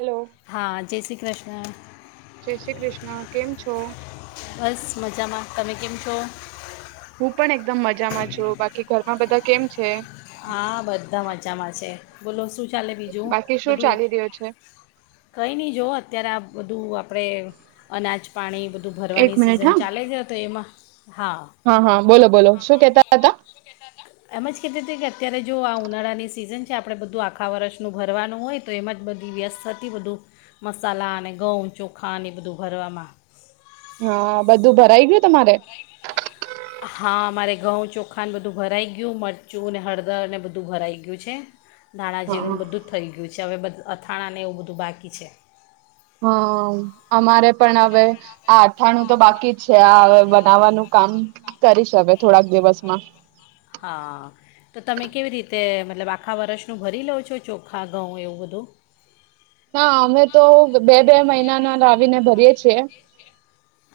Hello હા જય શ્રી કૃષ્ણ. જય શ્રી કૃષ્ણ કેમ છો. બસ મજામાં તમે કેમ છો. હું પણ એકદમ મજામાં જોઉ બાકી ઘરમાં બધા કેમ છે? હા બધા મજામાં છે બોલો શું ચાલે બીજું બાકી શું બધું ચાલી રહ્યો છે કંઈ નહી જો અત્યારે આપ વધુ આપ ણે અનાજ પાણી બધું એક ભરવાની મિનિટ સિઝન હા ચાલે છે તો એમાં. હા હા બોલો બોલો શું કેતા હતા? એમ જ કહેતી હતી કે અત્યારે જો આ ઉનાળાની સિઝન છે આપણે બધું આખા વર્ષનું ભરવાનું હોય તો એમાં જ બધી વ્યસ્તતી બધું મસાલા અને ઘઉં, ચોખા એ બધું ભરવામાં. હા બધું ભરાઈ ગયું તમારે? હા મારે ઘઉં, ચોખા બધું ભરાઈ ગયું મરચું, હળદરને બધું ભરાઈ ગયું છે. ધાણા, હા જીરું બધું થઈ ગયું છે. પ હવે બધું અથાણા ને એવું બધું બાકી છે. હમ્મ અમારે પણ હવે આ અથાણું તો બાકી. બાકી છે આ હ બનાવવાનું કામ કરીશ હવે થોડાક દિવસમાં. તે મતલબ આખા વર્ષનું ભરી લઉં છો ચોખા, ઘઉં એવું બધું. ના અમે તો બે બે મહિના ના લાવીને ભરીએ છે.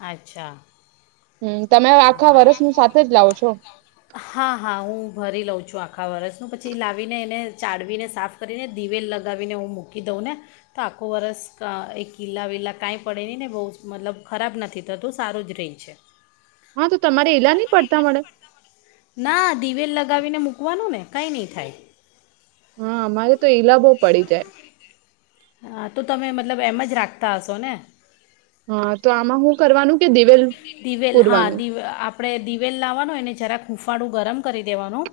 અચ્છા. હમ્મ તમે હા આખા હા વરસનું સાથે જ લાવો છો? હા હા હું ભરી લઉં છું આખા વરસનું પછી લાવીને એને ચાડવીને સાફ કરીને દિવેલ લગાવીને હું મૂકી દઉં ને તો આખું વરસ ક એ કિલ્લા વીલા કાંઈ પડે નહીં ને બહુ મતલબ ખરાબ નથી થતું સારું જ રહી છે. હા તો તમારે એઈલા નહ પડતા મળે. ના દિવેલ લગાવીને મૂકવાનું ને. કંઈ નહીં થાય. હા અમારે તો ઈલાબો પડી જાય. હા તો તમે મતલબ એમ જ રાખતા હશો ને. હા તો આમાં હું કરવાનું. કે દિવેલ દિવેલ હા પૂરવાનું દવે આપણેે દિવેલ લાવવાનું એને જરાક. હૂંફાળું ગરમ કરી દેવાનું.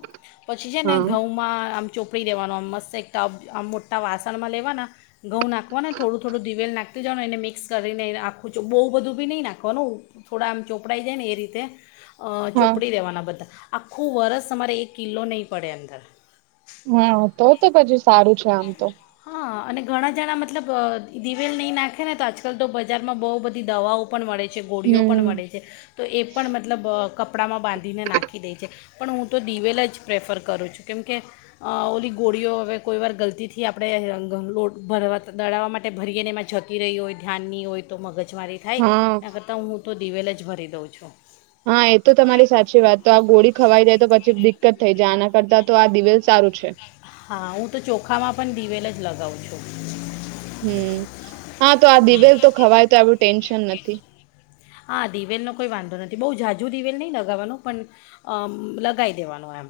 પછી છે ને હા ઘઉંમાં આમ ચોપડી દેવાનો આમ મસ્ત એક ટપ આમ મોટા વાસણમાં લેવાના ઘઉં નાખવાનાને થોડું થોડું દિવેલ નાખતી જવાનું એને મિક્સ કરીનેખું છું બહુ બધું બી નહીં નાખવાનું થોડા આમ ચોપડાઈ જાય ને એ રીતે અ હા ચોપડી દેવાના બધા. આખું વરસ અમારે એક કિલ્લો નહીં પડે અંદર. હા તો તો [inaudible] સારું છે આમ તો. હા અને ઘણા જણા મતલબ દિવેલ નહી નાખે ને તો આજકાલ તો બજારમાં બહુ બધી દવાઓ પણ મળે છે ગોળીઓ હમ પણ મળે છે તો એ પણ મતલબ કપડામાં બાંધીને નાખી દે છે. પણ હું તો દિવેલા જ પ્રેફર કરું છું કેમ કે ઓલી ગોળીઓ હવે કોઈવાર ગલતીથી આપણે લોટ ભરવા દડાવવા માટે ભરીએને એમાં જતી રહી હોય ધ્યાનની હોય તો મગજ મારી થાય હા એના કરતાં હુ તો દિવેલ જ ભરી દઉં છું. હા એ તો તમારી સાચી વાત તો આ ગોળી ખવાઈ દે તો પછી ડી કટ થઈ જાય આના કરતા તો આ દિવેલ સારું છે. હા હું તો ચોખામાં પણ દિવેલ જ લગાવું છું. હમ. હા તો આ દિવેલ તો ખવાય તો આવું ટેન્શન નથી. હા દિવેલનો કોઈ વાંધો નથી બહુ જાઝજુ દિવેલ નહીં લગાવવાનું પણ લગાવી દેવાનો એમ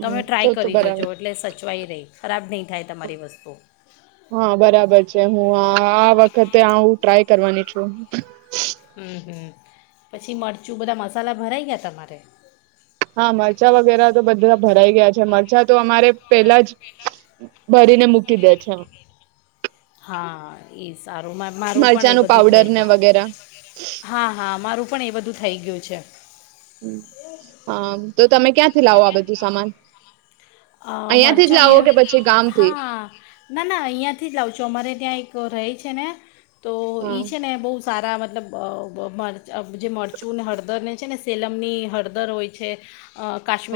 તમે તો ટ્રાય તો કરી જોજો બરાબર એટલે સચવાઈ રહી ખરાબ નહીં થાય તમારી વસ્તુ. હા બરાબર છે હું આ આ વખતે આ હુ ટ્રાય કરવાની છું. હમ હમ પછી મરચું બધા મસાલા ભરાઈ ગયા તમારે? હા મરચાં વગેરે તો બધા ભરાઈ ગયા છે મરચા તો અમારે પેલા જ ભરીને મૂકી દે છે. હા ઇસ સારું મારું પણ એ મરચાંનું બધું પાવડર થઈ ને ગયું વગેરે હા હા મારું પણ એ બધું થઈ ગયું છે. હા તો તમે ક્યાંથી લાવો આ બધું સામાન? અ અહિયાંથી જ મરચાંને લાવો કે પછી ગામથી હા ના ના અહીંયાથી જ લાવ છું અમારે ત્યાં એક તો રાઈ છે ને તો હા ઈ છે ને બહુ સારા મતલબ મ જે મરચુંને હળદરને છે ને સેલમની હળદર હોય છે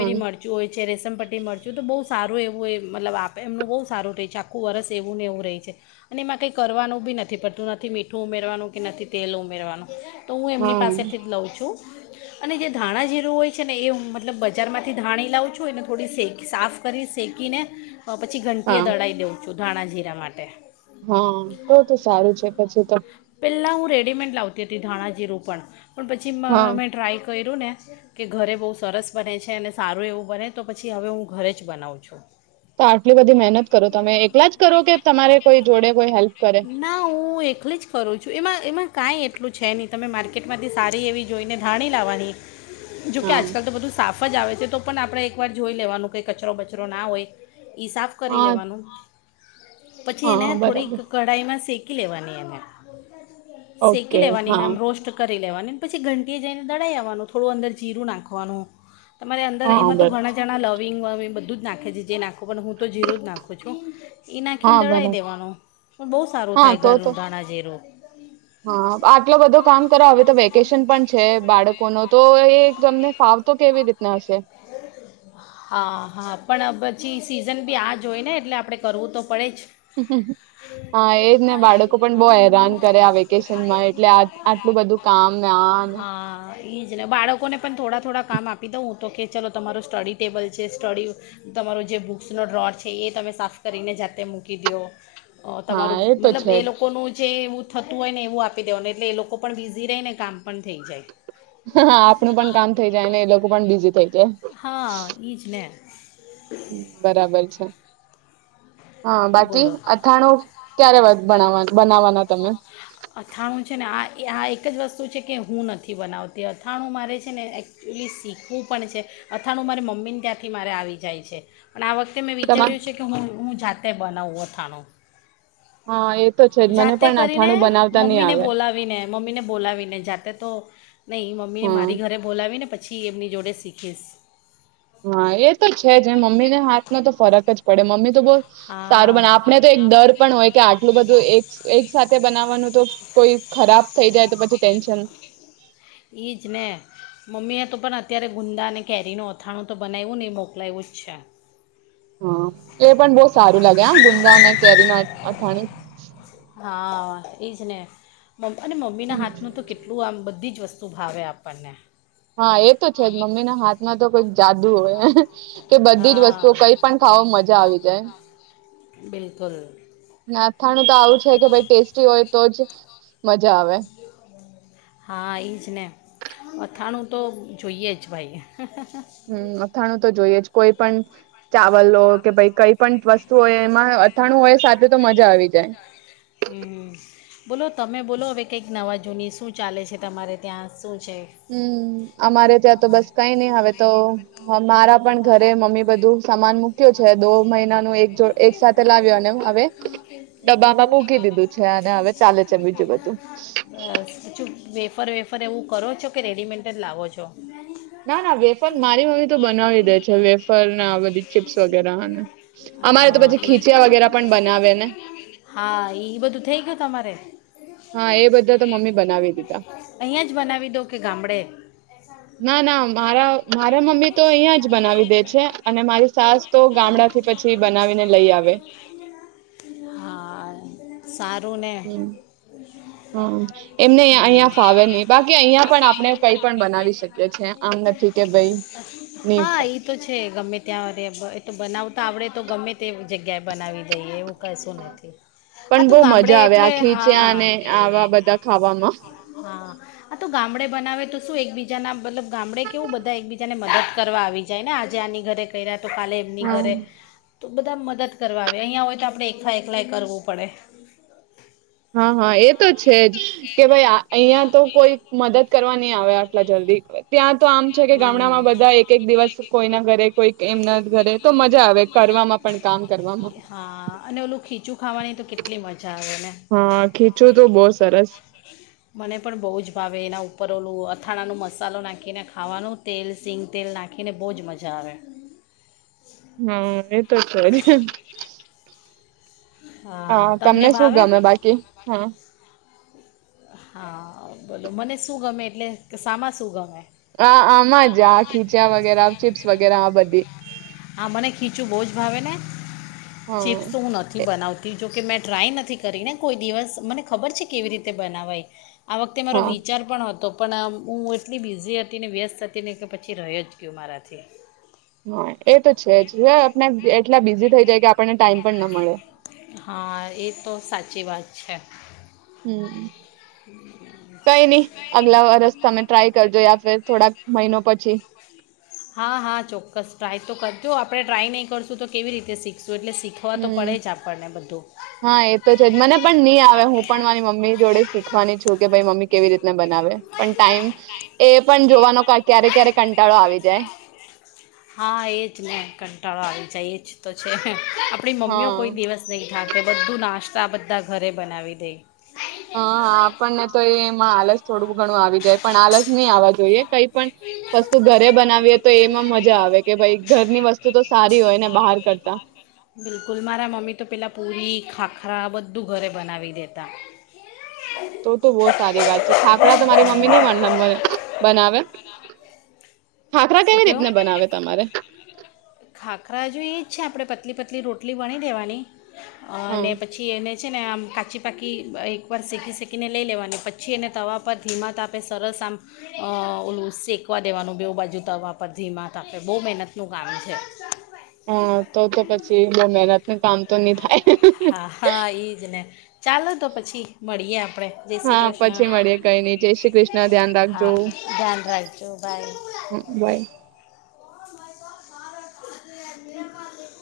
હા મરચું હોય છે રેસમ પટી મળ ચુ જો તો બહુ સારું એવું એ મતલબ આપ એમનું બહુ સારું રહે છે આખું વરસ એવું ને એવું રહે છે અને એમાં કંઈ કરવાનું બી નથી પડતું નથી મીઠું ઉમેરવાનું કે નથી તેલ ઉમેરવાનું તો હું એમની પાસેથી હા જ લઉં છું. અને જે ધાણા જીરું હોય છે ને એ હું મતલબ બજાર માંથી ધાણી લાવં છું ને થોડી સેક સાફ કરી શેકીને હ પછી હા ઘંટીએ દળાવી દો સુઢાણા જીરા માટે હા તો તો સારું છે પછી તો. પહેલાં હું રેડીમેડ લાવતી હતી ધાણા જીરું પણ. પણ પછી હા મેં ટ્રાય ક કર્યું ને કે ઘરે બહુ સરસ બને છે અને સારું એવું બને તો પછી હવે હું. ઘરે જ બનાવું છું તો આટલી બધી મહેનત કરો તમે એલા જ કરો કે તમારે કોઈ જોડે કોઈ હેલ્પ કરે ના કાઈ એટલું છે નહી તમે માર્કેટમાંથી સારી એવી જોઈને ધાણી લાવવાની જોકે હા અજ કલ તો બધું સાફ [unintelligible] જ આવે છે તો પણ આપડણે એક વાર જોઈ લેવાનું [unintelligible] કોઈ કચરો બચરો ના હોય. ઈ સાફ કરી હા લેવાનું પછી હા એને થોડીક બરાબર કઢાઈમાં શેકી મકી લેવાની એને શેકી ઓકે લેવાની હા એમ રોસ્ટ કરી લેવાની. પછી ઘંટી જઈને દડાઈ આવવાનું થોડું અંદર જીરું નાખવાનું. તમારે અંદર હા એમાં તો બરાબર ઘણા જણા લાવ બધું જ નાખે છે જે નાખ હું તો જી જ નાખું છ એ હા નાખીને દળાવી બરાબર દેવાનું પણ બહુ સારું હા થાય તો તો ઘરનું દાણાઝરું હા આટલો બધો કામ કરો હવે તો વેકેશન પણ છે બાળકો ન તો એ [inaudible] તમને સાવ તો કેવી રીતના હશે [unintelligible] હા હા પણ પછી સીઝન બી આ જ હોય ને એટલે આપણે કરવું તો પડે જ હા એજ ને બાળકો પણ બહ હેરાન કરે આ વેકેશનમાં એટલે આટલું બધું કામ ના ઈજ ને બાળકોને પણ થોડા થોડા કામ આપી દઉું [inaudible] તો કે ચલો તમારું સ્ટડી ટેબલ છે સ્ટડી તમારો જે બુક્સનો ડોર છે એ તમે સાફ કરીને જાતે મૂકી દો. અ હા તમારું તો મતલબ છે એ જ લોકોનું જે એવું થતું હોય ને એવું આપી દેવાનું એટલે એ લોકો પણ બીઝી રહી ને કામ પણ થઈ જાય. હા આપણું પણ કામ થઈ જાય ને એ લોકો પણ બીઝ હા છેને બરાબર છે હા બાકી બોલો અથાણું ક્યારે બના બનાવાના તમે અથાણું છે ને આ એ- આ એક જ વસ્તુ [unintelligible] કે હું નથી બનાવતી અથાણું મારે છે ને એકચુલી શીખવું પણ છે અથાણું મારી મમ્મીને ત્યાંથી મારે આવી જાય છે. પણ આ વખતે મેં તમા વિચાર્યું છે કે હું હું જાત તે બનાવ ઉવ અથાણો. હા એ. તો છે જ મને જાતે પણ કરીને અથાણું બનાવતા નહી મમ્મીને આવે બોલાવીને મમ્મીને બોલાવીને જાતે તો. નહીં મમ્મીને હા મારી ઘરે બોલાવી ને પ પછી એમની જોડે શીખીશ. હા એ તો છે જ એ મમ્મી ને હાથમાં તો ફરક જ પડે મમ્મી બ સારું હા બને આપણે તો એક ડર પણ હોય કે આટલું બધું એક એક સાથે બનાવવાનું તો કોઈ ખરાબ થઈ જાય તો પછી ટેન્શન. એ જ ને મમ્મીએ તો પણ અત્યારે ગુંદા અને કેરીનું અથાણું તો બનાવવું નહીં મોકલાવવું જ છે. હા એ પણ બહ સારું લાગે આ ગુંદા અને કેરી ના અથાણી હા એ છેને મમ્મ અને મમ્મીના હાથનું તો કેટલું આમધું બધી જ વસ્તુ ભાવે આપણને. હા એ તો છે જ મમ્મી ના હાથમાં તો કોઈક જાદુ હોય. કે બધી જ વસ્તુઓ હા કઈ પણ ખાવા મજા આવી જાય. બિલકુલ. નાથાણું તો આવું છે કે ભાઈ ટેસ્ટી હોય તો જ મજા આવે. હા એ જ ને અથાણું તો જોઈએ જ ભાઈ. હમ અથાણું તો જોઈએ જ કોઈ પણ ચાવલ લો ભાઈ દાવાજો કે પણ કઈ વસ્તુ પણ વસ્તુ એમાં હોય અથાણું સાથે અજાણું હોય સાચું તો આવી જાય મજા આવી જાય. બોલો તમે બોલો હવે કંઈક નવા જૂની શું ચાલે છે તમારે ત્યાં શું છે હમ અમારે ત્યાં તો બસ કઈ નઈ હવે તો મારા પણ ઘરે મમ્મી બધું સમાન મુક છે દો મહિનાનું એક જો એકસા [inaudible] મૂકી દીધું છે અને હવે ચાલે છે બીજું બધું. ફર વેફર એવું કરો છો કે રેડીમેન્ટ જ લાવો છો. ના ના વેફર મારી મમ્મી તો બનાવી દે છે વેફર આ બધી ચીપ્સ વગેરે અમારે તો હા પછી એ ખીચ હા એ બધું થઈ ગયું. તમારે હા એ બધા તો મમ્મી બનાવી દીધા અહીંયા જ બનાવી દો કે ગામડે ના ના મારા મારા મમ્મી તો અહં જ બનાવી દે છે અને મારી સાસ તો ગામડાથી પછી બનાવીને લઈ આવે. હા [inaudible] સારું ને હમ હમ એમને અહિયાં ફાવે નહી બાકી અહિયાં પણ આપણે કઈ પણ બનાવી શકીએ છીએ આમ નથી કે ભાઈ નહી હા તો છે ગમે ત્યાં તો બનાવ તાવડે તો ગમે તે જગ્યાએ બનાવી દઈએ એવું કું નથી પણ આ બહુ તું ગામડે મજા આવે એટલે આ ખીચ્યા હા અને આવા બધા ખાવામાં હ તું ગામડે બનાવે તું. શું એકબીજા ના મતલબ ગામડે કેવું બધા એકબીજા ને મદદ કરવા આવી જાય ને આજે આની ઘરે ક તો કલે એમની હમ ઘરે તો બધા મદદ કરવા આવે અહીંયા હોય તો આપણે એકઠા એકલાય કરવું પડે. હા હા એ તો છે જ કે ભાઈ અહિયાં તો કોઈ મદદ કરવા નય આવે આટલા જલ્દી ત્યાં તો આમ છે કે હમ ગામડામાં બધા એક એક દિવસ કોઈના ઘરે કોઈ એમના ઘરે તો મજા આવે કરવામાં પણ કામ કરવામાં હા અને ઓલું ખીચું ખાવાની તો કેટલી મજા આવે ને હા ખીચું તો બહુ સરસ. મને પણ બહુ જ ભાવે એના ઉપર ઓલું અથાણાનું મસાલો નાખીને ખાવાનું તેલ સીંગ તેલ નાખીને બહુ જ મજા આવે. હમ એતો છે જ. હા તમને શું ગમે બાકી હમ. હા બોલો મને શું ગમે એટલે શામાં શું ગમે? હા આમાં જ આ ખીચા વગેરે ચીપ્સ વગેરે આ બધી. આ મને ખીચું બહુ જ ભાવે ને હા ચીપ્સ તો હું નથી એ- બનાવતી જોકે મેં ટ્રાય નથી કરી ને કોઈ દિવસ મને ખબર છે કેવી રીતે બનાવાય. આ વખતે મારો હા વિચાર પણ હતો. તો પણ હું એટલી બિઝી હતી ને વ્યસ્ત હતી ને કે પછી રહ્યો જ ગયો મારાથી. હ [unintelligible] એ તો છે જ હ આપને એટલા બિઝી થઈ જાય કે આપણને ટાઈમ પણ ન મળે. હા એ તો સાચી વાત છે. હમ. કઈ નહી અગલા વરસ તમે ટ્રાય કરજો યા ફિર થોડાક મહિનો પછી હા હા ચોક્કસ ટ્રાય તો કર. તો આપણે ટ્રાય નહીં કરશું તો કેવી રીતે શીખશું. એટલે શીખવા તો હમ પડે જ આપણને બધું હા એતો છેજ મને પણ નહી આવે હું. પણ મારી મમ્મી જોડે શીખવાની છું કે ભાઈ મમ્મ કેવી રીતે બ પણ ટાઈમ એ પણ જોવા ક્યારે ક્યારે કંટાળો આવી જાય. હા એજ ને કંટાળા આવી જાય એ જ તો છે. આપણી મમ્મીઓ હા કોઈ દિવસ નહી જા કે બધું નાસ્તા બધા ઘરે બનાવી દે. હા આપણને તો એમાં આલસ થોડું ઘણું આવી જાય પણ આલસ નહી આવવા જોઈએ કઈ પણ વસ્તુ ઘરે બનાવીએ તો એમાં મજા આવે કે ભાઈ ઘરની વસ્તુ તો સારી હોય ને બહાર કરતા. બિલકુલ ખરા બધું ઘરે બનાવી દેતા. તો તો બહ સારી વાત છે ખાખરા તો મારી મમ્મી ને મ નંબ બનાવે. ખાખરા શું કેવી કેવ રીતને બનાવે તમારે ખાખરા જો એજ છે આપડે પ આટલી પતલી રોટલી વણી દેવાની અને હા પછી એને પછ ને આમ કાચી પાકી એકવાર શેકી શેકીને લઈ લેવાની પછી એને તવા પર ધીમા તા આપે સરસ આમ ઓલું શેકવા દેવાનું બેઉ બાજુ. દવા પર ધીમાત આપે બહુ મહેનતનું કામ છે. હા તો તો પછી બહ મહેનત નું કામ તો નહી થાય. હા હા એઈજ ને ચાલો તો પછી મળીએે આપડે જય શ્રી હા કૃષ્ણ પછી મળીએ કઈ નઈ જય શ્રી કૃષ્ણ ધ્યાન રાખજો હા હમ, ધ્યાન રાખજો બાય. બાય [unintelligible]